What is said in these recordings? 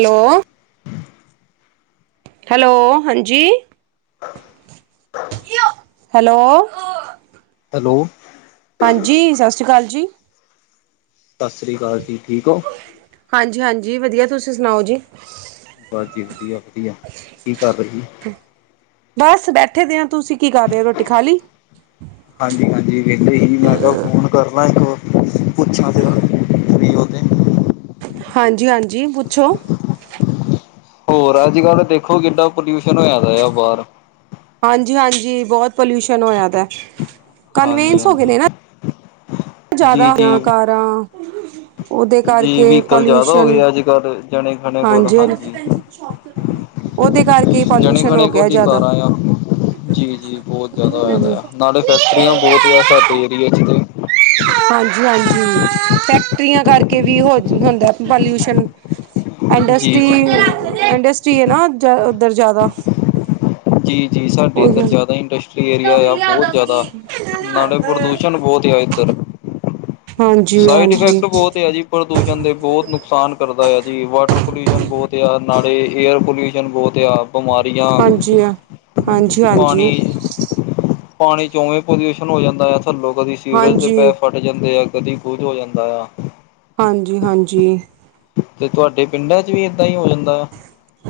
Hello. Hello ਹਾਂਜੀ hello. Hello. ਹਾਂਜੀ ਸਤਿ ਸ਼੍ਰੀ ਅਕਾਲ ਜੀ। ਸਤਿ ਸ਼੍ਰੀ ਅਕਾਲ ਜੀ ਠੀਕ ਹੋ। ਹਾਂਜੀ ਹਾਂਜੀ ਵਧੀਆ ਤੁਸੀਂ ਸੁਣਾਓ ਜੀ? ਬਸ ਜੀ ਵਧੀਆ ਵਧੀਆ ਕੀ ਕਰ ਰਹੇ ਸੀ। ਬਸ ਬੈਠੇ ਪੇ ਆਂ ਤੁਸੀਂ ਕੀ ਕਰ ਰਹੇ ਹੋ ਰੋਟੀ ਖਾ ਲਈ। ਹਾਂਜੀ ਹਾਂਜੀ ਵੇਲੇ ਹੀ ਮੈਂ ਤਾਂ ਫੋਨ ਕਰਨਾ ਪੁੱਛਾਂ ਫਿਰ ਫਰੀ ਹੋ ਤੇ। ਹਾਂਜੀ ਹਾਂਜੀ ਪੁੱਛੋ। ਹੋਰ ਅੱਜ ਕੱਲ੍ਹ ਤੇ ਦੇਖੋ ਕਿੱਡਾ ਪੋਲਿਊਸ਼ਨ ਹੋਇਆ ਬਾਹਰ ਹਾਂਜੀ ਹਾਂਜੀ ਬਹੁਤ ਪੋਲਿਊਸ਼ਨ ਹੋਇਆ ਪਿਆ ਹਾਂਜੀ ਕਨਵੇਨਸ ਹੋਗੇ ਹਾਂਜੀ ਨੇ ਨਾ ਜੀ ਜ਼ਿਆਦਾ ਜੀ ਅਕਾਰਾਂ ਉਹਦੇ ਜੀ ਕਰਕੇ ਵਹੀਕਲ ਜ਼ਿਆਦਾ ਹੋ ਪਲਿਊਸ਼ਨ ਗਏ ਅੱਜ ਕੱਲ੍ਹ ਜਣੇ ਖਣੇ ਕੋਲ ਹਾਂਜੀ [unintelligible] ਉਹਦੇ ਕਰਕੇ ਜਣੇ ਪੋਲਿਊਸ਼ਨ ਹੋ ਖਣੇ ਗਿਆ ਕੋਲ ਹੀ ਜ਼ਿਆਦਾ ਕਾਰਾ ਹੂੰ। ਆ ਜੀ ਜੀ ਬਹੁਤ ਜ਼ਿਆਦਾ ਹੋਇਦਾ ਆ ਨਾਲੇ ਫੈਕਟਰੀਆਂ ਬਹੁਤ ਸਾਡੇ ਏਰੀਏ ਚ ਤੇ ਹਾਂਜੀ ਹਾਂਜੀ ਫੈਕਟਰੀਆਂ ਕਰਕੇ ਵੀ ਹੋ ਹੁੰਦਾ ਪੋਲਿਊਸ਼ਨ [inaudible] ਇੰਦਸਤੀ ਜੀ ਜੀ ਇੰਦਸਤੀ ਹੈ ਨਾ ਉੱਧਰ ਜ਼ਿਆਦਾ ਜੀ ਜੀ ਸਾਡੇ ਉਹੀ ਇੱਧਰ ਹਨ ਜ਼ਿਆਦਾ ਇੰਡਸਟਰੀ ਏਰੀਆ ਵੀ ਆ ਲਿਆ ਬਹੁਤ ਜ਼ਿਆਦਾ ਦਾਂਗੀ ਨਾਲੇ ਪ੍ਰਦੂਸ਼ਣ ਬਹੁਤ ਆ ਇੱਧਰ ਹਾਂਜੀ ਸਾਈਡ ਹਾਂਜੀ ਇਫੈਕਟ ਬਹੁਤ ਆ ਜੀ ਪ੍ਰਦੂਸ਼ਣ ਦੇ ਬਹੁਤ ਨੁਕਸਾਨ ਕਰਦਾ ਆ ਜੀ ਵਾਟਰ ਪੋਲਿਊਸ਼ਨ ਬਹੁਤ ਆ ਨਾਲੇ ਏਅਰ ਪੋਲਿਊਸ਼ਨ ਬਹੁਤ ਆ ਬਿਮਾਰੀਆਂ ਹਾਂਜੀ ਹਾਂਜੀ ਹਾਂਜੀ ਪਾਣੀ ਪਾਣੀ ਚ ਉਵੇਂ ਪਲੇਸ਼ੀਓਂਨ ਹੋ ਜਾਂਦਾ ਆ ਥੱਲੋਂ ਕਦੀ ਸੀਵਰੇਜ ਦੇ ਹਾਂਜੀ ਪੈਪ ਫੱਟ ਜਾਂਦੇ ਆ ਕਦੀ ਕੁਝ ਹੋ ਜਾਂਦਾ ਆ ਹਾਂਜੀ ਹਾਂਜੀ ਤੇ ਤੁਹਾਡੇ ਪਿੰਡਾਂ ਚ ਵੀ ਏਦਾਂ ਹੀ ਹੋ ਜਾਂਦਾ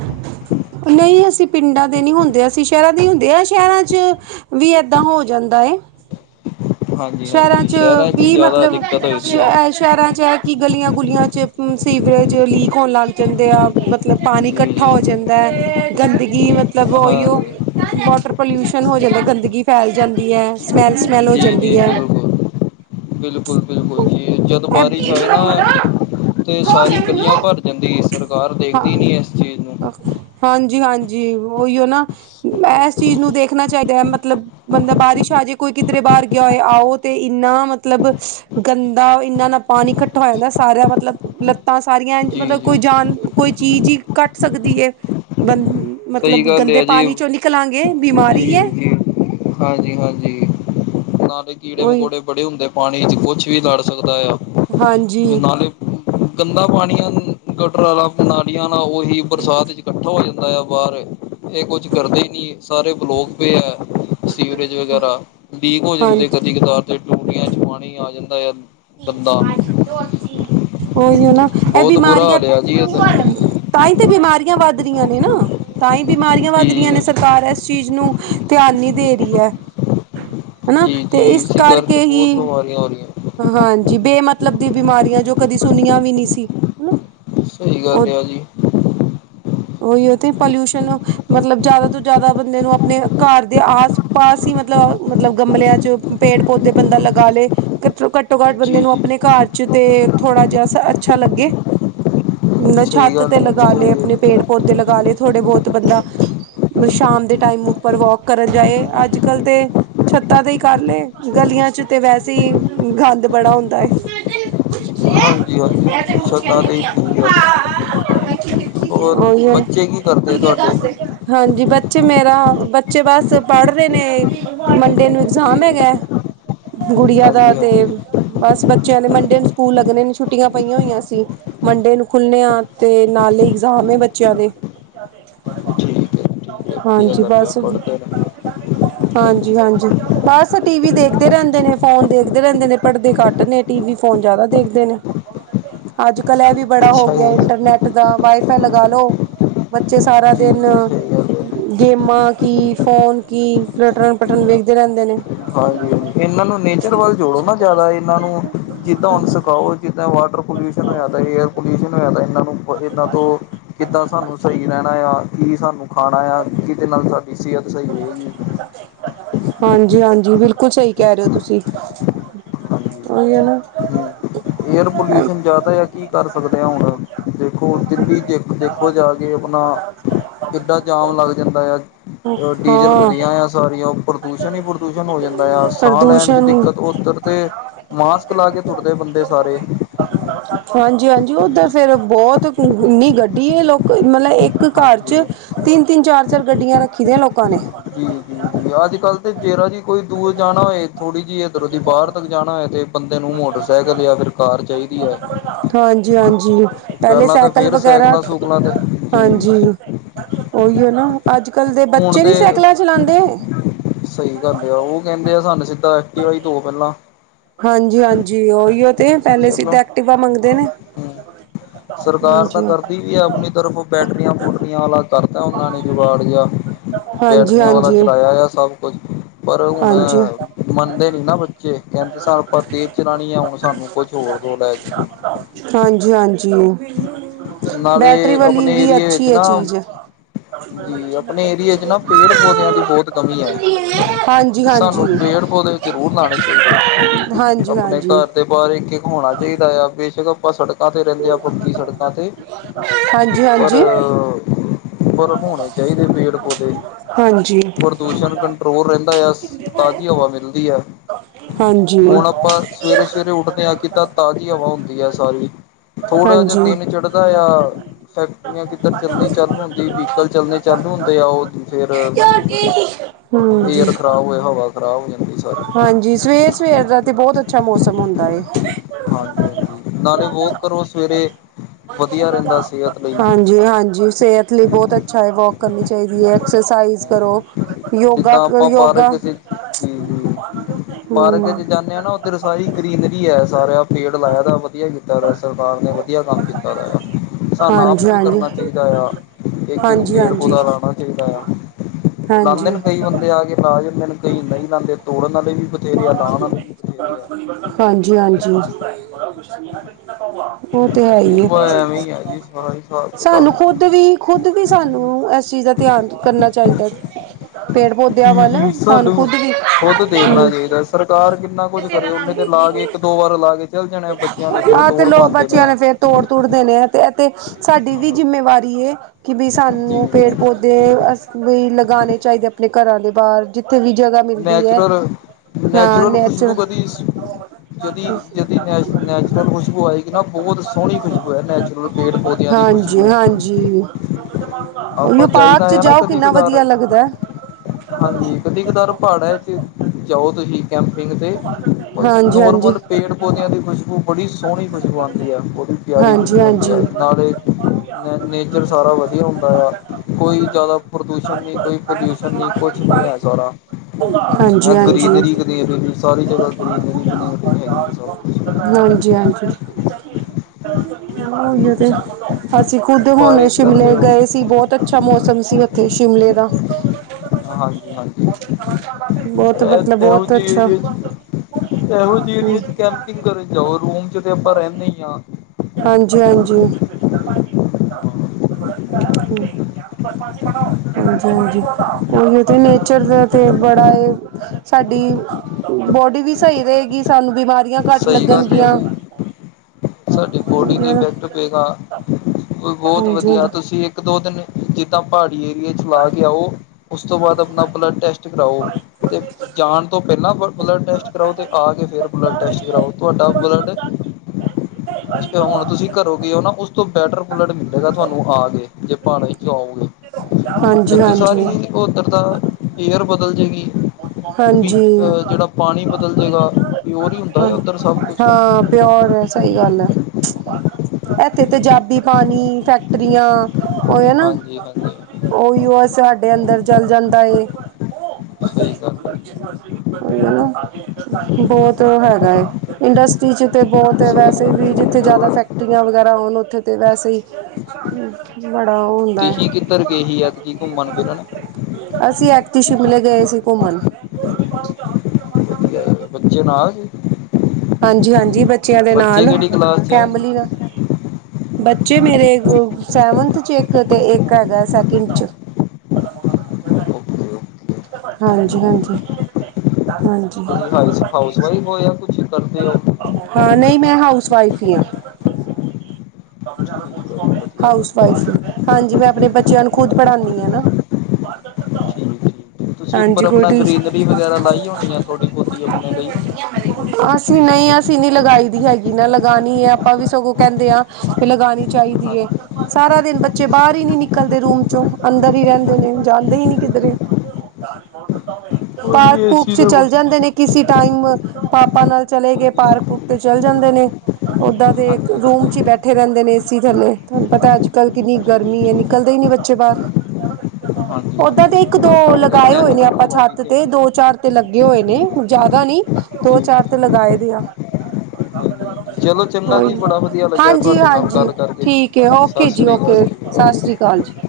ਹਮ [unintelligible] ਨਹੀਂ ਅਸੀਂ ਪਿੰਡਾਂ ਦੇ ਨਹੀਂ ਹੁੰਦੇ ਅਸੀਂ ਸ਼ਹਿਰਾਂ ਦੇ ਹੁੰਦੇ ਆ ਸ਼ਹਿਰਾਂ ਚ ਵੀ ਏਦਾਂ ਹੋ ਜਾਂਦਾ ਏ ਹਾਂਜੀ ਸ਼ਹਿਰਾਂ ਹਾਂਜੀ ਚ ਵੀ ਜ਼ਿਆਦਾ ਮਤਲਬ ਦਿੱਕਤ ਹੋਈ ਦੀ ਹੈ ਸ਼ਹਿਰਾਂ ਚ ਹੈ ਕਿ ਗਲੀਆਂ ਗੁਲੀਆਂ ਚ ਸੀਵਰੇਜ ਲੀਕ ਹੋਣ ਲੱਗ ਜਾਂਦੇ ਆ ਮਲ ਮਤਲਬ ਪਾਣੀ ਜੀ ਇਕੱਠਾ ਹੋ ਜਾਂਦਾ ਜੀ ਹੈ ਗੰਦਗੀ ਮਤਲਬ ਹਾਂ ਉਹੀਓ ਵਾਟਰ ਪੋਲਿਊਸ਼ਨ ਹੋ ਜਾਂਦਾ ਗੰਦਗੀ ਫੈਲ ਜਾਂਦੀ ਹੈ ਸਮੈਲ ਸਮੈਲ ਹੋ ਜੀ ਜਾਂ ਜੀ [inaudible] ਬਿਲਕੁਲ ਬਿਲਕੁਲ ਜੀ ਜਦ ਬਾਰਿਸ਼ ਆਏ ਨਾ ਤੇ ਸਾਰੀ ਗਲੀਆਂ ਭਰ ਜਾਂਦੀ ਸਰਕਾਰ ਦੇਖਦੀ ਹਾਂ ਨੀ ਇਸ ਚੀਜ਼ ਨੂੰ ਹਾਂਜੀ ਹਾਂਜੀ ਉਹੀਓ ਨਾ ਇਸ ਚੀਜ਼ ਨੂੰ ਦੇਖਣਾ ਚਾਹੀਦਾ ਹੈ ਮਤਲਬ ਬੰਦਾ ਬਾਰਿਸ਼ ਆ ਜੇ ਕੋਈ ਕਿਧਰੇ ਬਾਹਰ ਹੋਏ ਆਓ ਤੇ ਇੰਨਾ ਮਤਲਬ ਗੰਦਾ ਇੰਨਾ ਨਾ ਪਾਣੀ ਇਕੱਠਾ ਹੋ ਜਾਂਦਾ ਸਾਰਾ ਮਤਲਬ ਲੱਤਾਂ ਸਾਰੀਆਂ ਮਤਲਬ ਕੋਈ ਜੀ-ਜੀ ਜਾਨ ਕੋਈ ਚੀਜ਼ ਹੀ ਘੱਟ ਸਕਦੀ ਐ ਬੰ ਸਹੀ ਮਤਲਬ ਗੱਲ ਗੰਦੇ ਆ ਜੀ, ਪਾਣੀ ਚੋਂ ਨਿਕਲਾਂਗੇ ਬਿਮਾਰੀ ਐ ਜੀ-ਜੀ ਹਾਂਜੀ-ਹਾਂਜੀ ਨਾਲੇ ਕੀੜੇ ਉਹੀ ਮਕੌੜੇ ਬੜੇ ਹੁੰਦੇ ਪਾਣੀ 'ਚ ਕੁਛ ਵੀ ਲੜ ਸਕਦਾ ਆ ਹਾਂਜੀ ਨਾਲੇ ਗੰਦਾ ਪਾਣੀਆਂ ਗਟਰਾ ਨਾਲੀਆਂ ਨਾਲ ਉਹੀ ਬਰਸਾਤ ਚ ਇਕੱਠਾ ਹੋ ਜਾਂਦਾ ਆ ਬਾਰ ਇਹ ਕੁੱਝ ਕਰਦੇ ਹੀ ਨੀ ਸਾਰੇ ਬਲੋਕ ਪਏ ਐ ਸੀਵਰੇਜ ਵਗੈਰਾ ਲੀਕ ਹੋ ਜਾਂਦੇ ਹਾਂਜੀ ਕਦੀ ਕਤਾਰ ਤੇ ਟੂਟੀਆਂ ਚ ਪਾਣੀ ਆ ਜਾਂਦਾ ਗੰਦਾ ਉਹੀ ਨਾ ਇਹ ਬਹੁਤ ਬੁਰਾ ਬਿਮਾਰੀਆਂ ਹਾਲ ਆ ਜੀ ਉਹਦਾ ਤਾਂਹੀ ਤੇ ਬਿਮਾਰੀਆਂ ਵੱਧ ਰਹੀਆਂ ਨੇ ਨਾ ਤਾਂ ਹੀ ਬਿਮਾਰੀਆਂ ਜੀ ਵੱਧ ਰਹੀਆਂ ਨੇ ਸਰਕਾਰ ਇਸ ਚੀਜ਼ ਨੂੰ ਧਿਆਨ ਨੀ ਦੇ ਰੀ ਐ ਹਨਾ ਜੀ ਤੇ ਜੀ ਇਸ ਇਸੀ ਕਰਕੇ ਹੀ [inaudible] ਹਾਂਜੀ ਬੇਮਤਲਬ ਦੀ ਬਿਮਾਰੀਆਂ ਜੋ ਕਦੀ ਸੁਣੀਆਂ ਵੀ ਨੀ ਸੀ ਹਨਾ ਸਹੀ ਗੱਲ ਉਹ ਆ ਜੀ ਉਹੀ ਉਥ ਪੋਲਿਊਸ਼ਨ ਮਤਲਬ ਜ਼ਿਆਦਾ ਤੋਂ ਜ਼ਿਆਦਾ ਬੰਦੇ ਨੂੰ ਆਪਣੇ ਘਰ ਦੇ ਆਸ ਪਾਸ ਹੀ ਮਤਲਬ-ਮਤਲਬ ਗਮਲਿਆਂ ਚ ਪੇੜ ਪੌਦੇ ਬੰਦਾ ਲਗਾ ਲਏ ਘੱਟੋ ਘੱਟ ਜੀ ਬੰਦੇ ਨੂੰ ਜੀ ਆਪਣੇ ਘਰ ਚ ਤੇ ਥੋੜਾ ਜਿਹਾ ਅੱਛਾ ਲੱਗੇ ਸਹੀ ਛੱਤ ਗੱਲ ਤੇ ਹੈ ਜੀ ਲਗਾ ਲਏ ਸਹੀ ਆਪਣੇ ਪੇੜ ਪੌਦੇ ਲਗਾ ਲਏ ਥੋੜੇ ਬਹੁਤ ਬੰਦਾ ਸ਼ਾਮ ਦੇ ਟਾਈਮ, ਪਰ ਵੋਕ ਕਰਨ ਜਾਏ ਅੱਜ-ਕੱਲ ਤੇ ਛੱਤਾਂ ਤੇ ਹੀ, ਕਰ ਲਏ ਗਲੀਆਂ ਚ ਤੇ ਵੈਸੇ ਹੀ ਗੰਦ, ਬੜਾ ਹੁੰਦਾ [inaudible] ਹੈ ਹਾਂਜੀ ਹਾਂਜੀ ਛੱਤਾਂ ਤੇ ਹੀ ਠੀਕ ਆ ਹੋਰ ਉਹੀ ਬੱਚੇ ਕੀ ਕਰਦੇ ਤੁਹਾਡੇ [inaudible] ਹਾਂਜੀ, ਬੱਚੇ ਮੇਰਾ ਬੱਚੇ ਬਸ ਪੜ੍ਹ ਰਹੇ, ਨੇ ਮੰਡੇ ਨੂੰ ਜੀ ਇਗਜ਼ਾਮ ਹੈਗਾ ਗੁੜੀਆਂ ਦਾ ਹਾਂਜੀ ਤੇ ਹਾਂਜੀ ਬਸ ਬੱਚਿਆਂ ਦੇ ਮੰਡੇ ਨੂੰ ਸਕੂਲ ਲੱਗਣੇ ਨੇ, ਛੁੱਟੀਆਂ ਪਈਆਂ ਹੋਈਆਂ, ਸੀਂ। ਮੰਡੇ ਨੂੰ ਖੁਲਣੇ ਤੇ ਨਾਲੇ ਇਗਜ਼ਾਮ ਹੈ ਬੱਚਿਆਂ ਦੇ ਠੀਕ ਹੈ ਠੀਕ ਹੈ ਵਧੀਆ ਹਾਂਜੀ ਗੱਲ ਆ ਬਸ, ਪੜ੍ਹਦੇ ਨੇ ਜੀ ਜੀ ਹਾਂਜੀ-ਹਾਂਜੀ ਬਸ ਟੀ ਵੀ ਦੇਖਦੇ ਰਹਿੰਦੇ ਨੇ, ਫੋਨ ਦੇਖਦੇ ਰਹਿੰਦੇ ਨੇ ਪੜ੍ਹਦੇ ਘੱਟ ਨੇ ਟੀ-ਵੀ ਫੋਨ ਜ਼ਿਆਦਾ ਦੇਖਦੇ ਨੇ ਅੱਜ ਕੱਲ ਇਹ ਵੀ ਬੜਾ ਹੋ ਅੱਛਾ ਗਿਆ ਜੀ ਇੰਟਰਨੈਟ ਦਾ ਵਾਈ-ਫਾਈ ਲਗਾਾ ਲੋ ਬੱਚੇ ਸਾਰਾ ਜੀ ਦਿਨ ਜੀ ਸਹੀ ਗੱਲ ਹੈ ਗੇਮਾਂ ਕੀ ਫੋਨ ਕੀ ਅਟਰਨ-ਪਟਰਨ ਵੇਖਦੇ ਰਹਿੰਦੇ ਨੇ ਹਾਂਜੀ, ਇਹਨਾਂ ਨੂੰ ਨੇਚਰ ਵੱਲ ਜੋੜਨਾ ਜ਼ਿਆਦਾ ਏ ਇਹਨਾਂ ਨੂੰ ਜਿੱਦਾਂ ਹੁਣ ਸਿਖਾਓ ਜਿੱਦਾਂ ਵਾਟਰ ਪੋਲਿਊਸ਼ਨ ਹੈਗਾ ਏ ਏਅਰ ਪੋਲਿਊਸ਼ਨ ਹੈਗਾ ਏ ਇਹਨਾਂ ਨੂੰ ਇਹਨਾਂ ਤੋਂ ਕਿੱਦਾਂ ਸਾਨੂੰ ਸਹੀ ਰਹਿਣਾ ਆ ਕੀ ਸਾਨੂੰ ਖਾਣਾ ਆ ਕਿਹਦੇ ਨਾਲ ਏ ਸੀ ਅੱਜ ਤੱਕ ਸਹੀ ਹੋਇਆ ਨਹੀਂ ਹਾਂਜੀ-ਹਾਂਜੀ ਬਿਲਕੁਲ ਸਹੀ ਕਹਿ ਰਹੇ ਹੋ ਤੁਸੀਂ ਹਾਂਜੀ ਓਹੀ ਨਾ ਏਅਰ ਪੋਲਿਊਸ਼ਨ ਜ਼ਿਆਦਾ ਆ ਕੀ ਕਰ ਸਕਦੇ ਆ ਹੁਣ ਦੇਖੋ ਦਿੱਲੀ ਦੇਖ ਦੇਖੋ ਓ ਜਾ ਕੇ ਆਪਣਾ ਕਿੱਡਾ ਜਾਮ ਲੱਗ ਜਾਂਦਾ ਆ ਡੀਜ਼ਲ ਗੱਡੀਆਂ ਹਾਂ ਆ ਸਾਰੀਆਂ ਪ੍ਰਦੂਸ਼ਣ ਹੀ ਪ੍ਰਦੂਸ਼ਣ ਹੋ ਜਾਂਦਾ ਆ ਸਾਹ ਲੈਣ ਚ ਪ੍ਰਦੂਸ਼ਣ ਹੀ ਦਿੱਕਤ ਉੱਧਰ ਤੇ ਮਾਸਕ, ਲਾ ਕੇ ਤੁਰਦੇ ਬੰਦੇ ਸਾਰੇ ਹਾਂਜੀ-ਹਾਂਜੀ ਉਹ ਤੇ ਫੇਰ ਬਹੁਤ ਗੂਗੀ ਗੱਡੀ ਹੈ ਮਤਲਬ ਇੱਕ ਇੱਕ ਘਰ ਚ ਹਾਂਜੀ ਤਿੰਨ-ਤਿੰਨ ਚਾਰ-ਚਾਰ ਗੱਡੀਆਂ ਰੱਖੀਆਂ ਦੀਆਂ ਲੋਕਾਂ ਨੇ ਜੀ, ਜੀ-ਜੀ ਅੱਜ ਕੱਲ੍ਹ ਤੇ ਜਿਹੜਾ ਜੀ ਕੋਈ ਦੂਰ ਜਾਣਾ ਹੋਏ ਥੋੜ੍ਹੀ ਜਿਹੀ ਇੱਧਰੋਂ ਦੀ ਬਾਹਰ ਤੱਕ ਜਾਣਾ ਹੋਏ, ਤੇ ਬੰਦੇ ਨੂੰ ਮੋਟਰਸਾਈਕਲ ਜਾਂ ਫਿਰ ਕਾਰ ਚਾਹੀਦੀ ਐ। ਹਾਂਜੀ-ਹਾਂਜੀ ਪਹਿਲੇ ਤਾਂ ਸਾਈਕਲ ਫੇਰ ਵਗੈਰਾ ਸਾਈਕਲਾਂ ਸੂਕਲਾਂ ਤੇ ਜੀ ਹਾਂਜੀ ਉਹੀ ਹੈ ਨਾ ਅੱਜ ਕੱਲ ਦੇ ਹੁਣ ਬੱਚੇ ਨਈ ਤੇ ਸਾਈਕਲਾਂ ਚਲਾਉਂਦੇ। ਸਹੀ ਗੱਲ ਆ ਉਹ ਕਹਿੰਦੇ ਸਾਨੂੰ ਸਿੱਧਾ ਐਕਟਿਵਾ ਦੋ ਪਹਿਲਾਂ। ਹਾਂਜੀ ਹਾਂਜੀ ਉਇਓ ਤੇ ਪਹਿਲੇ ਸਿੱਧ ਚਲੋ ਐਕਟਵਾ ਮੰਗਦੇ ਨੇ ਹਾਂਜੀ। ਤੇ ਆਪਣੀ ਤਰਫੋ ਬੈਟਰੀਆਂ ਬੂਟਰੀਆਂ ਵਾਲਾ ਕਰਤਾ ਉਹਨਾਂ ਨੇ ਜਗਾੜ ਜਿਹਾ। ਹਾਂਜੀ ਬੈਟਰੀਆਂ ਵਾਲਾ ਹਾਂਜੀ ਚਲਾਇਆ ਹੋਇਆ ਸਭ ਕੁਛ ਪਰ ਹੁਣ ਹਾਂਜੀ ਮੰਨਦੇ ਨੀ ਨਾ ਬ ਕਹਦੇ ਅਸਾਂ ਤੇਜ਼ ਚਲਾਉਣੀ ਆ ਹੁਣ ਸਾਨੂੰ ਕੁਛ ਹੋਰ ਦੋ ਲੈ ਕੇ ਹਾਂਜੀ ਹਾਂਜੀ। [inaudible] ਮੈਨੂੰ ਬੈਟਰੀ ਨਾਲੇ ਵਾਲੀ ਆਪਣੇ ਵੀ ਏਰੀਏ ਵਿੱਚ ਅੱਛੀ ਏ ਨਾ ਚੀਜ਼। ਜੀ ਆਪਣੇ ਏਰੀਏ ਚ ਨਾ ਪੇੜ ਪੌਦਿਆਂ ਦੀ ਬਹੁਤ ਕਮੀ ਹੈ ਹਾਂਜੀ ਹਾਂਜੀ ਸਾਨੂੰ ਪੇੜ ਪੌਦੇ [inaudible] ਜ਼ਰੂਰ ਲਾਣੇ ਚਾਹੀਦੇ ਹਾਂਜੀ ਆਪਣੇ ਹਾਂਜੀ ਘਰ ਦੇ ਬਾਹਰ ਇੱਕ ਇੱਕ ਹੋਣਾ ਚਾਹੀਦਾ ਆ ਬੇਸ਼ੱਕ ਆਪਾਂ ਸੜਕਾਂ ਤੇ ਰ ਪੱਕੀ ਸੜਕਾਂ ਤੇ ਹਾਂਜੀ ਪਰ ਪਰ ਹੋਣੇ ਚਾਹੀਦੇ ਪੇੜ ਪੌਦੇ ਹਾਂਜੀ ਪ੍ਰਦੂਸ਼ਣ ਕੰਟਰੋਲ ਰਹਿੰਦਾ ਹੈ ਤਾਜ਼ੀ ਹਵਾ ਮਿਲਦੀ ਹੈ। ਹਾਂਜੀ ਹਾਂਜੀ ਹੁਣ ਆਪਾਂ ਸਵੇਰੇ ਸਵੇਰੇ ਉੱਠਦੇ ਹਾਂ ਕਿਦਾ ਤਾਜ਼ੀ ਹਵਾ ਹੁੰਦੀ ਹੈ ਸਾਰੀ। ਥੋੜ੍ਹਾ ਜਿਹਾ ਦਿਨ ਚੜ੍ਹਦਾ ਆ। ਫੈਕਟਰੀਆਂ ਕਿੱਧਰ ਚੱਲਣੀ ਚੱਲ ਪੈਦੀ ਵਹੀਕਲ ਚੱਲਣੇ ਚਾਲੂ ਹੁੰਦੇ ਆ ਉਹ ਫ਼ੇਰ। ਹਾਂਜੀ ਏਅਰ ਖ਼ਰਾਬ ਹੋਇਆ ਹਵਾ ਖ਼ਰਾਬ ਹੋ ਜਾਂਦੀ ਐ ਸਾਰੀ। ਹਾਂਜੀ ਸਵੇਰ ਸਵੇਰ ਦਾ ਤੇ ਬਹੁਤ ਅੱਛਾ ਮੌਸਮ ਹੁੰਦਾ ਏ। ਹਾਂਜੀ ਹਾਂਜੀ ਨਾਲੇ ਵੋਕ ਕਰੋ ਸਵੇਰੇ ਵਧੀਆ ਰਹਿੰਦਾ ਸਿਹਤ ਲਈ ਵੀ। ਜੀ ਹਾਂਜੀ ਸਿਹਤ ਲਈ ਬਹੁਤ ਅੱਛਾ ਹੈ। ਵੋਕ ਕਰਨੀ ਚਾਹੀਦੀ ਹੈ। ਐਕਸਰਸਾਈਜ਼ ਕਰੋ। ਯੋਗਾ ਜਿੱਦਾਂ ਕਰ ਆਪਾਂ ਯੋਗਾ ਪਾਰਕ ਚ ਹਮ। ਇੱਧਰ ਸਾਰੀ ਗਰੀਨਰੀ ਹੈ। ਸਾਰਾ ਪੇੜ ਲਾਇਆ ਦਾ ਵਧੀਆ ਕੀਤਾ ਸਰਕਾਰ ਨੇ ਵਧੀਆ ਕੰਮ ਕੀਤਾ। ਸਾਨੂੰ ਆਪ ਹਾਂਜੀ ਵੀ ਹਾਂਜੀ ਕਰਨਾ ਚਾਹੀਦਾ ਆ। ਇੱਕ ਇੱਕ ਹਾਂਜੀ ਪੇੜ ਹਾਂਜੀ ਪੋਧਾ ਲਾਉਣਾ। ਚਾਹੀਦਾ ਆ। ਲਾਉਂਦੇ ਨੇ ਹਾਂਜੀ ਕਈ ਬੰਦੇ ਆ ਕੇ ਲਾ ਜਾਂਦੇ ਨੇ ਕਈ ਨਹੀਂ ਲਾਉਂਦੇ ਤੋੜਨ ਵਾਲੇ ਵੀ। ਬਥੇਰੇ ਆ ਲਾਉਣ ਵਾਲੇ ਵੀ ਬਥੇਰੇ ਆ ਹਾਂਜੀ ਹਾਂਜੀ। ਉਹ ਤੇ ਹੈ ਹੀ ਐ। ਉਹ ਐਵੇਂ ਹੀ ਆ ਜੀ ਸਾਰਾ ਹਿਸਾਬ ਕਿਤਾਬ ਸਾਨੂੰ ਖੁਦ ਵੀ ਖੁਦ ਵੀ ਸਾਨੂੰ ਇਸ ਚੀਜ਼ ਦਾ ਧਿਆਨ ਕਰਨਾ ਚਾਹੀਦਾ। ਪੇੜ ਪੌਦਿਆਂ ਜੀ ਵੱਲ ਜੀ ਸਾਨੂੰ ਖੁੱਦ ਵੀ ਖੁਦ ਦੇਖਣਾ ਹਮ। ਸਰਕਾਰ ਕਿੰਨਾ ਕੁੱਝ ਕਰੇ। ਓਨੇ ਤੇ ਲਾ ਕੇ ਇੱਕ ਦੋ ਵਾਰ ਲਾ ਕੇ ਚੱਲ ਜਾਣੇ ਬੱਚਿਆਂ ਨੇ ਫੇਰ ਆਹ ਤੇ ਤੋੜ ਲੋ ਪੰਣ ਬੱਚਿਆਂ ਦੇਣੇਆ। ਨੇ ਫੇਰ ਤੋੜ ਤੁੜ ਦੇਣੇ ਆ। ਤੇ ਏਤੇ ਸਾਡੀ ਵੀ ਜਿੰਮੇਵਾਰੀ ਏਂ। ਕਿ ਵੀ ਜੀ ਸਾਨੂੰ ਜੀ ਪੇੜ ਪੌਦੇ ਜੀ ਅਸੀ ਵੀ ਲਗਾਣੇ ਚਾਹੀਦੇ ਆਪਣੇ ਘਰਾਂ ਦੇ ਬਾਹਰ ਜ। ਨੈਚੁਰਲ ਨੈਚੁਰਲ ਖੁਸ਼ਬੂ ਕਦੀ ਜਦੀ ਜ ਨੈਚੁਰਲ ਖੁਸ਼ਬੂ ਆਏਗੀ ਨਾ ਬਹੁਤ ਸੋਹਣੀ ਖੁਸ਼ਬੂ ਹੈ ਨੈਚੁਰਲ ਪੇੜ ਪੌਦਿਆਂ ਦੀ ਹਾਂਜੀ ਖੁਸ਼ਬੂ। ਹਾਂਜੀ ਆਪਾਂ ਉਹੀਓ ਪਾਰਕ ਜਾਈਦਾ ਚ ਆ ਨਾ ਜਾਓ ਕਦੀ ਕਿੰਨਾ ਕਦਾਰ ਵਧੀਆ ਲੱਗਦਾ। ਹਾਂਜੀ ਕਦੀ ਕਧਾਰ ਪਹਾੜਾ ਚ ਜਾਓ ਤੁਸੀਂ। ਕੈਂਪਿੰਗ ਤੇ ਹਾਂਜੀ ਹਾਂਜੀ ਨੋਰਮਲ ਪੇੜ ਪੌਧੇਆਂ ਦੀ ਖੁਸ਼ਬੂ ਬੜੀ ਸੋਹਣੀ ਖੁਸ਼ਬੂ ਆਉਂਦੀ ਹੈ। ਤਿਆਰੀ ਹਾਂਜੀ ਸ਼ੁਰੂ ਹੁੰਦੇ ਆ ਹਾਂਜੀ ਨਾਲੇ ਨੇਚਰ ਸਾਰਾ ਵਧੀਆ ਹੁੰਦਾ ਆ ਕੋਈ ਜ਼ਿਆਦਾ ਪ੍ਰਦੂਸ਼ਣ ਨਹੀਂ ਕੋਈ ਪੋਲਿਊਸ਼ਨ ਨਹੀਂਕੁਛ ਨਹੀਂ ਹੈ। ਸਾਰਾ ਐ ਹਾਂਜੀ ਗਰੀਨਰੀ ਹਾਂਜੀ ਏ ਕੋਈ ਸਾਰੀ ਜਗਾ ਗਰੀਨਰੀ ਨਹੀਂ ਹੈਗੀ ਸਭ ਕੁਛ। ਹਾਂਜੀ ਹਾਂਜੀ। [inaudible] ਅਸੀਂ ਖੁੱਦ ਆਪਾਂ ਹੁਣੇ ਇੱਧਰ ਦੇ ਸ਼ਿਮਲੇ ਹੋ ਗਏ ਸੀ ਬਹੁਤ ਅੱਛਾ ਮੌਸਮ ਸੀ ਉੱਥੇ ਸ਼ਿਮਲੇ ਦਾ। ਹਾਂਜੀ ਹਾਂਜੀ ਬਹੁਤ ਮਤਲਬ ਇਹ ਇਹੋ ਬਹੁਤ ਅੱਛਾ ਜਿਹੀ ਇਹੋ ਜਿਹੇ ਹਮ ਏਰੀਏ ਚ ਕੈਂਪਿੰਗ ਕਰਨ ਜਾਓ। ਰੂਮ ਚ ਤੇ ਆਪਾਂ ਰਹਿੰਦੇ ਹੀ ਹਾਂ। ਹਾਂਜੀ ਹਾਂਜੀ। ਹਾਂਜੀ ਹਾਂਜੀ ਉਹੀ ਤੇ ਨੇਚਰ ਦਾ ਤੇ ਬੜਾਏ ਸਾਡੀ ਬੋਡੀ ਵੀ ਸਹੀ ਰਹੇਗੀ। ਸਾਨੂੰ ਬਿਮਾਰੀਆਂ ਘੱਟ ਸਹੀ ਗੱਲ ਆ ਲੱਗਣਗੀਆਂ। ਜੀ ਸਾਡੀ ਬੋਡੀ ਹਾਂਜੀ ਤੇ ਇਫੈਕਟ ਪਏਗਾ। ਉਹ ਬਹੁਤ ਹਾਂਜੀ ਵਧੀਆ ਤੁਸੀਂ ਇੱਕ। ਇੱਕ ਦੋ ਦਿਨ ਜਿੱਦਾਂ ਪਹਾੜੀ ਏਰੀਏ ਚ ਲਾਕੇ ਆਓ। ਉਸ ਤੋਂ ਬਾਅਦ ਆਪਣਾ ਬਲੱਡ ਟੈਸਟ ਕਰਾਓ ਤੇ ਜਾਣ ਤੋਂ ਪਹਿਲਾਂ ਬਲੱਡ ਟੈਸਟ ਕਰਾਓ ਤੇ ਆ ਕੇ ਫਿਰ ਬਲੱਡ ਟੈਸਟ ਕਰਾਓ, ਤੁਹਾਡਾ ਬਲੱਡ ਜਿੱਦਾਂ ਹੁਣ ਤੁਸੀਂ ਘਰੋਂ ਗਏ ਹੋ ਨਾ ਉਸ ਤੋਂ ਬੈਟਰ ਬਲੱਡ ਮਿਲੇਗਾ ਤੁਹਾਨੂੰ ਆਕੇ, ਜੇ ਪਹਾਂੜਾ ਚ ਜਾਉਗੇ। ਹਾਂਜੀ ਕਿਉਂਕਿ ਹਾਂਜੀ ਸਾਰੀ ਉਹ ਉੱਧਰ ਤਾਂ ਏਅਰ ਬਦਲ ਜਾਏਗੀ। ਵੀ ਹਾਂਜੀ ਅਹ ਜਿਹੜਾ ਪਾਣੀ ਬਦਲ ਜਏਗਾ ਪੀਓਰ ਈ ਹੁੰ ਹਾਂ, ਹਾਂ। ਪਿਯੋਰ ਹੈ। ਸਹੀ ਗੱਲ ਹੈ। ਇੱਥੇ ਤੇ ਜਾਬੀ ਪਾਣੀ, ਫੈਕਟਰੀਆਂ ਉਹ ਹੈ ਨਾ ਹਾਂਜੀ ਹਾਂਜੀ ਉਹੀ ਸਾਡੇ ਅੰਦਰ ਚਲ ਜਾਂਦਾ ਏ ਸਹੀ ਗੱਲ ਏ। [unintelligible] ਬਹੁਤ ਹੈਗਾ ਹੈ। ਇੰਡਸਟਰੀ ਚ ਤੇ ਬਹੁਤ ਹੈ ਸਹੀ ਵੈਸੇ ਗੱਲ ਵੀ ਹੈ ਜੀ ਜਿੱਥੇ ਜ਼ਿਆਦਾ ਹੋਰ ਫੈਕਟਰੀਆਂ ਵਗੈਰਾ ਹੋਣ ਉੱਥੇ ਤੇ ਵੈਸੇ ਹੀ ਬੜਾ ਉਹ ਹੁੰਦਾ ਹੈ ਤੁਸੀਂ ਕਿੱਧਰ ਗਏ ਹੀ ਐਤਕੀ ਘੁੰਮਣ ਫਿਰਨ? ਅਸੀਂ ਐਤਕੀ ਸ਼ਿਮਲੇ ਗਏ ਸੀ ਘੁੰਮਣ। ਵਧੀਆ [unintelligible] ਬੱਚੇ ਨਾਲ ਸੀ? ਹਾਂਜੀ ਹਾਂਜੀ, ਬੱਚਿਆਂ ਦੇ ਬੱਚੇ ਨਾਲ, ਕਿਹੜੀ ਕਲਾਸ 'ਚ ਫੈਮਲੀ ਆ। ਬੱਚੇ ਮੇਰੇ, ਸੈਵਨਥ ਚ ਇੱਕ ਤੇ ਇੱਕ ਹੈਗਾ ਸੈਕਿੰਡ ਚ। ਓਕੇ ਓਕੇ ਓਕੇ ਹਾਂਜੀ ਠੀਕ ਹੈ। ਹਾਂਜੀ। ਤੇ ਹਾਂਜੀ। ਤੁਸੀਂ ਹਾਉਸ ਹਾਊਸ-ਵਾਈਫ ਹੋ? ਯਾ ਕੁਛ ਕਰਦੇ ਔ? ਹਾਂ, ਨਹੀਂ ਮੈਂ ਹਾਊਸ-ਵਾਈਫ ਈ ਆਂ। ਠੀਕ ਹੈ ਜੀ ਵਧੀਆ ਗੱਲ ਹੈ ਹਾਊਸ-ਵਾਈਫ, ਹਾਂਜੀ ਮੈਂ ਆਪਣੇ ਬੱਚਿਆਂ ਨੂੰ ਖੁਦ ਪੜ੍ਹਾਣੀ ਆ ਨਾ। ਠੀਕ ਠੀ, ਤੁਸੀਂ ਹਾਂਜੀ ਉੱਪਰ ਕੋਈ ਅਪਣਾ ਟਿਊਸ਼ ਗਰੀਨਰੀ ਵਗੈਰਾ ਲਾਈ ਹੋਣੀ ਆ ਥੋੜੀ ਬੌਤੀ ਅਪਣੇ ਲਈ? [inaudible] ਅਸੀਂ ਨਹੀਂ ਅਸੀਂ ਨੀ ਲਗਾਈ ਦੀ ਹੈਗੀ ਨਾ ਲਗਾਣੀ ਏ ਅਪਾਂ ਵੀ ਸਗੋਂ ਕੈੰਦੇ ਆ ਕੀ ਲਗਾਣੀ ਚਾਈਦੀ ਏ। ਹਾਂਜੀ ਸਾਰਾ ਦਿਨ ਬੱਚੇ ਬਾਰ ਈ ਨੀ ਨਿਕਲਦੇ ਰੂਮ ਚੋਂ, ਅੰਦਰ ਹੀ ਰੈੰਦੇ ਨੇ, ਜਾਂਦੇ ਈ ਨੀ ਕਿਧਰੇ। [inaudible] ਪਾਰਕ ਪੂਕ ਏਸੀ ਚ ਦਾ ਚੱਲ ਜਾਂਦੇ ਨੇ ਕਿਸੀ ਟਾਈਮ, ਪਾਪ ਪਾ ਨਾਲ ਚਲੇ ਗਏ ਹਾਂਜੀ ਪਾਰਕ ਪੂਕ ਤੇ ਚੱਲ ਜਾਂਦੇ ਨੇ। ਓਦਾਂ ਤੇ ਏਕ ਹਾਂਜੀ ਰੂਮ ਚ ਈ ਬੈਠੇ ਰੈੰਦੇ ਨੇ ਏ-ਸੀ ਥੱਲੇ। ਤੁਹਾਨ ਪਤੈ ਅੱਜ-ਕੱਲ ਕਿੰਨੀ ਠੀਕ ਗਰਮੀ ਏ ਏ ਨਿ ਕਲਦੇ ਠੀਕ ਹੀ ਨੀ ਬੱਚੇ ਬਾਰ। [inaudible] ਚਲਦਾ ਬਏ ਹਾਂਜੀ ਓਦਾਂ ਹਾਂਜੀ ਦੇ ਇੱਕ-ਦੋ ਤੇ ਲਗਾਏ ਹੋਏ ਨੇ ਨੈਚੁਰਲ ਆਪਾਂ ਹਵਾ ਵੀ ਛੱਤ ਤੇ, ਦੇਣੀ ਚਾਹੀਦੀ ਦੋ-ਚਾਰ ਤੇ ਲੱਗੇ ਹੋਏ ਨੇ, ਜ਼ਿਆਦਾ ਨਹੀਂ ਜੀ ਦੋ-ਚਾਰ ਤੇ ਲਗਾਏ ਜੀ ਦੇ ਆ। ਹਾਂਜੀ ਹਾਂਜੀ ਚਲੋ ਚੰਗਾ ਜੀ ਬੜਾ ਵਧੀਆ ਲੱਗਿਆ ਤੁਹਾਡੇ ਨਾਲ ਹਾਂਜੀ-ਹਾਂਜੀ, ਗੱਲ ਕਰਕੇ ਠੀਕ ਹੈ। ਓਕੇ ਸਤਿ ਜੀ ਸ੍ਰੀ ਅਕਾਲ ਓਕੇ। ਜੀ ਸਾ ਸ੍ਰੀ ਕਾਲ ਜੀ।